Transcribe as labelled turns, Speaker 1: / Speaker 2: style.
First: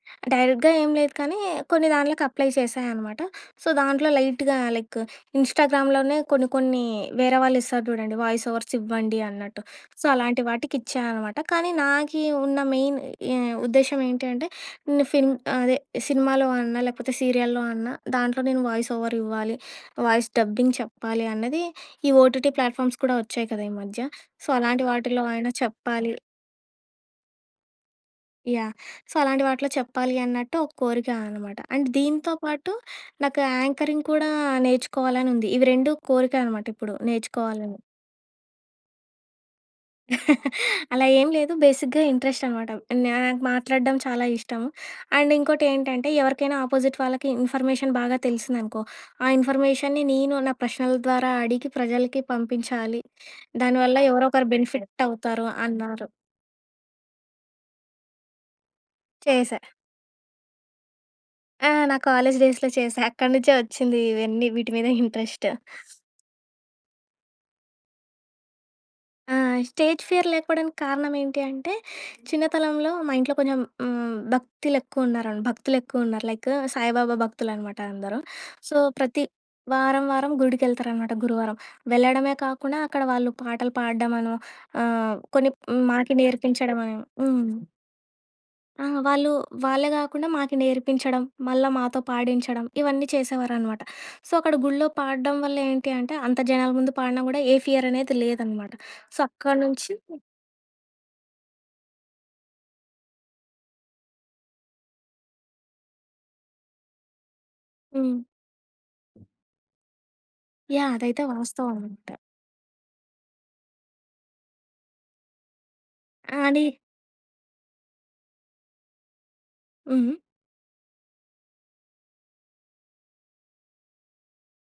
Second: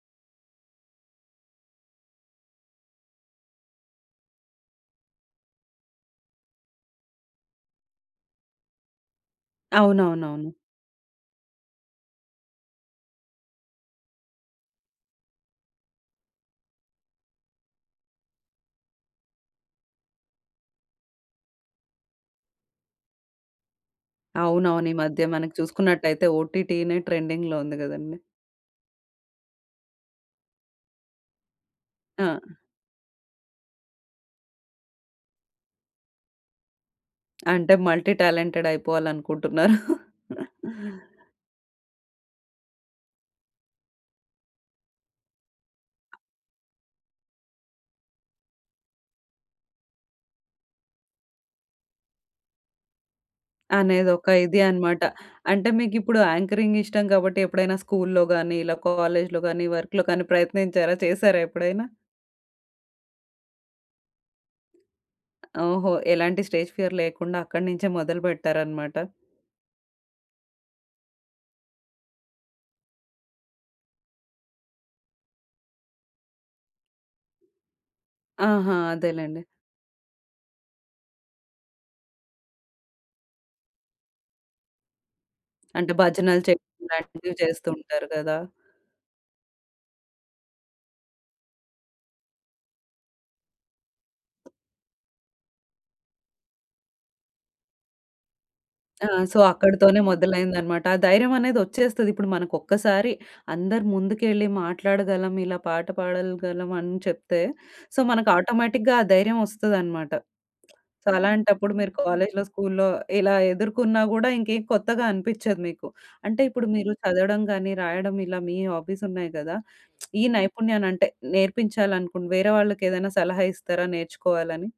Speaker 1: డైరెక్ట్‌గా ఏం లేదు, కానీ కొన్ని దాన్లకు అప్లై చేశా అనమాట. సో, దాంట్లో లైట్‌గా లైక్ ఇంస్టాగ్రామ్‌లోనే కొన్ని కొన్ని వేరే వాళ్ళిస్తారు జూడండి, వాయిసోవర్స్ ఇవ్వండి అన్నట్టు. సో, అలాంటి
Speaker 2: అవునవునవును.
Speaker 1: వాటికిచ్చానమాట, కానీ నాకీ ఉన్న మెయిన్ ఎ ఉద్దేశ్యం ఏంటి అంటే, నిన్ను ఫిల్మ్ ఆహ్, అదే. సినిమాలో అన్నా, లేపోతే సీరియల్‌లో అన్నా, దాంట్లో నేను వాయిసోవరివ్వాలి. వాయిస్ డబ్బింగ్ చెప్పాలి అన్నదీ, ఈ ఓటీటీ ప్లాట్ఫామ్స్ కూడా ఒచ్చాయి కదా ఈ మధ్య. సో, అలాంటి
Speaker 2: అవునవును. ఈ మధ్య
Speaker 1: వాటిల్లో అయినా
Speaker 2: మనకి
Speaker 1: చెప్పాలి.
Speaker 2: చూసుకున్నట్టయితే ఓటీటీ‌నే ట్రెండింగ్‌లో ఉంది గదండీ.
Speaker 1: యాహ్! సో, అలాంటి వాటిలో చెప్పాలి అన్నట్టు ఒక కోరికా అనమాట. అండ్
Speaker 2: ఆ!
Speaker 1: దీంతో పాటు నాకు యాంకరింగ్ కూడా నేర్చుకోవాలనుంది. ఇవి రెండు కోరిక అనమాటిప్పుడు
Speaker 2: అంటే,
Speaker 1: నేర్చుకోవాలని.
Speaker 2: మల్టీ టాలెంటెడయిపోవాలనుకుంటున్నారు.
Speaker 1: అలా ఏం లేదు. బేసిక్‌గా ఇంట్రెస్టనమాట. నాకు మాట్లాడడం చాలా ఇష్టం. అండ్ ఇంకోటేంటంటే, ఎవరికైనా అపోజిట్ వాళ్ళకి ఇన్ఫర్మేషన్ బాగా తెలిసిందనుకో, ఆ ఇన్ఫర్మేషన్‌ని నేను, నా ప్రశ్నల ద్వారా అడిగి, ప్రజలకి పంపించాలి. దాని వల్ల
Speaker 2: అనేదొక
Speaker 1: ఎవరొకర
Speaker 2: ఇది అనమాట.
Speaker 1: బెనిఫిట్టవుతారు
Speaker 2: అంటే,
Speaker 1: అన్నారు.
Speaker 2: మీకిప్పుడు యాంకరింగిష్టం గాబట్టి ఎప్పుడైనా స్కూల్‌లో గానీ, ఇలా కాలేజ్‌లో
Speaker 1: చేశా.
Speaker 2: గానీ, వర్క్‌లో కానీ ప్రయత్నించారా, చేశారా
Speaker 1: ఆ!
Speaker 2: ఎప్పుడైనా?
Speaker 1: నా కాలేజ్ డేస్‌లో చేశా. అక్కడ నుంచే ఒచ్చింది ఇవన్నీ, వీటి మీద ఇంట్రెస్ట్.
Speaker 2: ఓహో! ఎలాంటి స్టేజ్ ఫియర్ లేకుండా అక్కడి నించే మొదలుపెట్టారనమాట.
Speaker 1: ఆ! స్టేజ్ ఫియర్ లేకపోడానికి కారణమేంటి అంటే, చిన్నతనంలో మా ఇంట్లో కొంచం హ్మ్, భక్తిలెక్కువున్నారన్ భక్తులెక్కువున్నారు. లైక్ సాయిబాబా భక్తులనమాట అందరూ. సో,
Speaker 2: ఆహా!
Speaker 1: ప్రతి
Speaker 2: అదేలెండి.
Speaker 1: వారం వారం గుడికెళ్తారనమాట గురువారం. వెళ్ళడమే కాకుండా, అక్కడ వాళ్ళు పాటలు పాడడమనో ఆహ్, కొన్ని హ్మ్,
Speaker 2: అంటే
Speaker 1: మాకి
Speaker 2: భజనలు చెయడం
Speaker 1: నేర్పించడమనో.
Speaker 2: ఇలాంటివి
Speaker 1: హ్మ్.
Speaker 2: చేస్తూ ఉంటారు గదా?
Speaker 1: ఆ! వాళ్ళు వాళ్ళే గాకుండా, మాకి నేర్పించడం, మళ్ళా మాతో పాడించడం, ఇవన్నీ చేసేవారనమాట. సో, అక్కడ గుళ్ళో పాడడం వల్ల ఏంటి అంటే, అంత జనాల ముందు పాడిన గూడా, ఏ ఫియరనేది లేదనమాట.
Speaker 2: ఆ!
Speaker 1: సో,
Speaker 2: సో,
Speaker 1: అక్కడ నుంచి
Speaker 2: అక్కడతోనే మొదలైందనమాట. ఆ ధైర్యమనేదొచ్చేస్తది. ఇప్పుడు మనకొక్కసారి అందరు ముందుకెళ్ళి మాట్లాడగలం, ఇలా పాట పాడలగలం అని చెప్తే, సో,
Speaker 1: హ్మ్.
Speaker 2: మనకు ఆటోమేటిక్‌గా ఆ ధైర్యం వస్తదనమాట.
Speaker 1: యాహ్!
Speaker 2: సో,
Speaker 1: అదైతే
Speaker 2: అలాంటప్పుడు మీరు
Speaker 1: వాస్తవమనమాట.
Speaker 2: కాలేజ్‌లో, స్కూల్‌లో ఇలా ఎదుర్కున్నా గూడా ఇంకేం కొత్తగా అనిపిచ్చదు మీకు. అంటే,
Speaker 1: ఆనీ
Speaker 2: ఇప్పుడు మీరు చదవడం గానీ, రాయడం ఇలా మీ హాబీసున్నాయి గదా!
Speaker 1: హ్మ్.
Speaker 2: ఈ నైపుణ్యాలంటే, నేర్పించాలనుకుని, వేరే వాళ్ళకేదన్నా సలహా ఇస్తారా నేర్చుకోవాలని?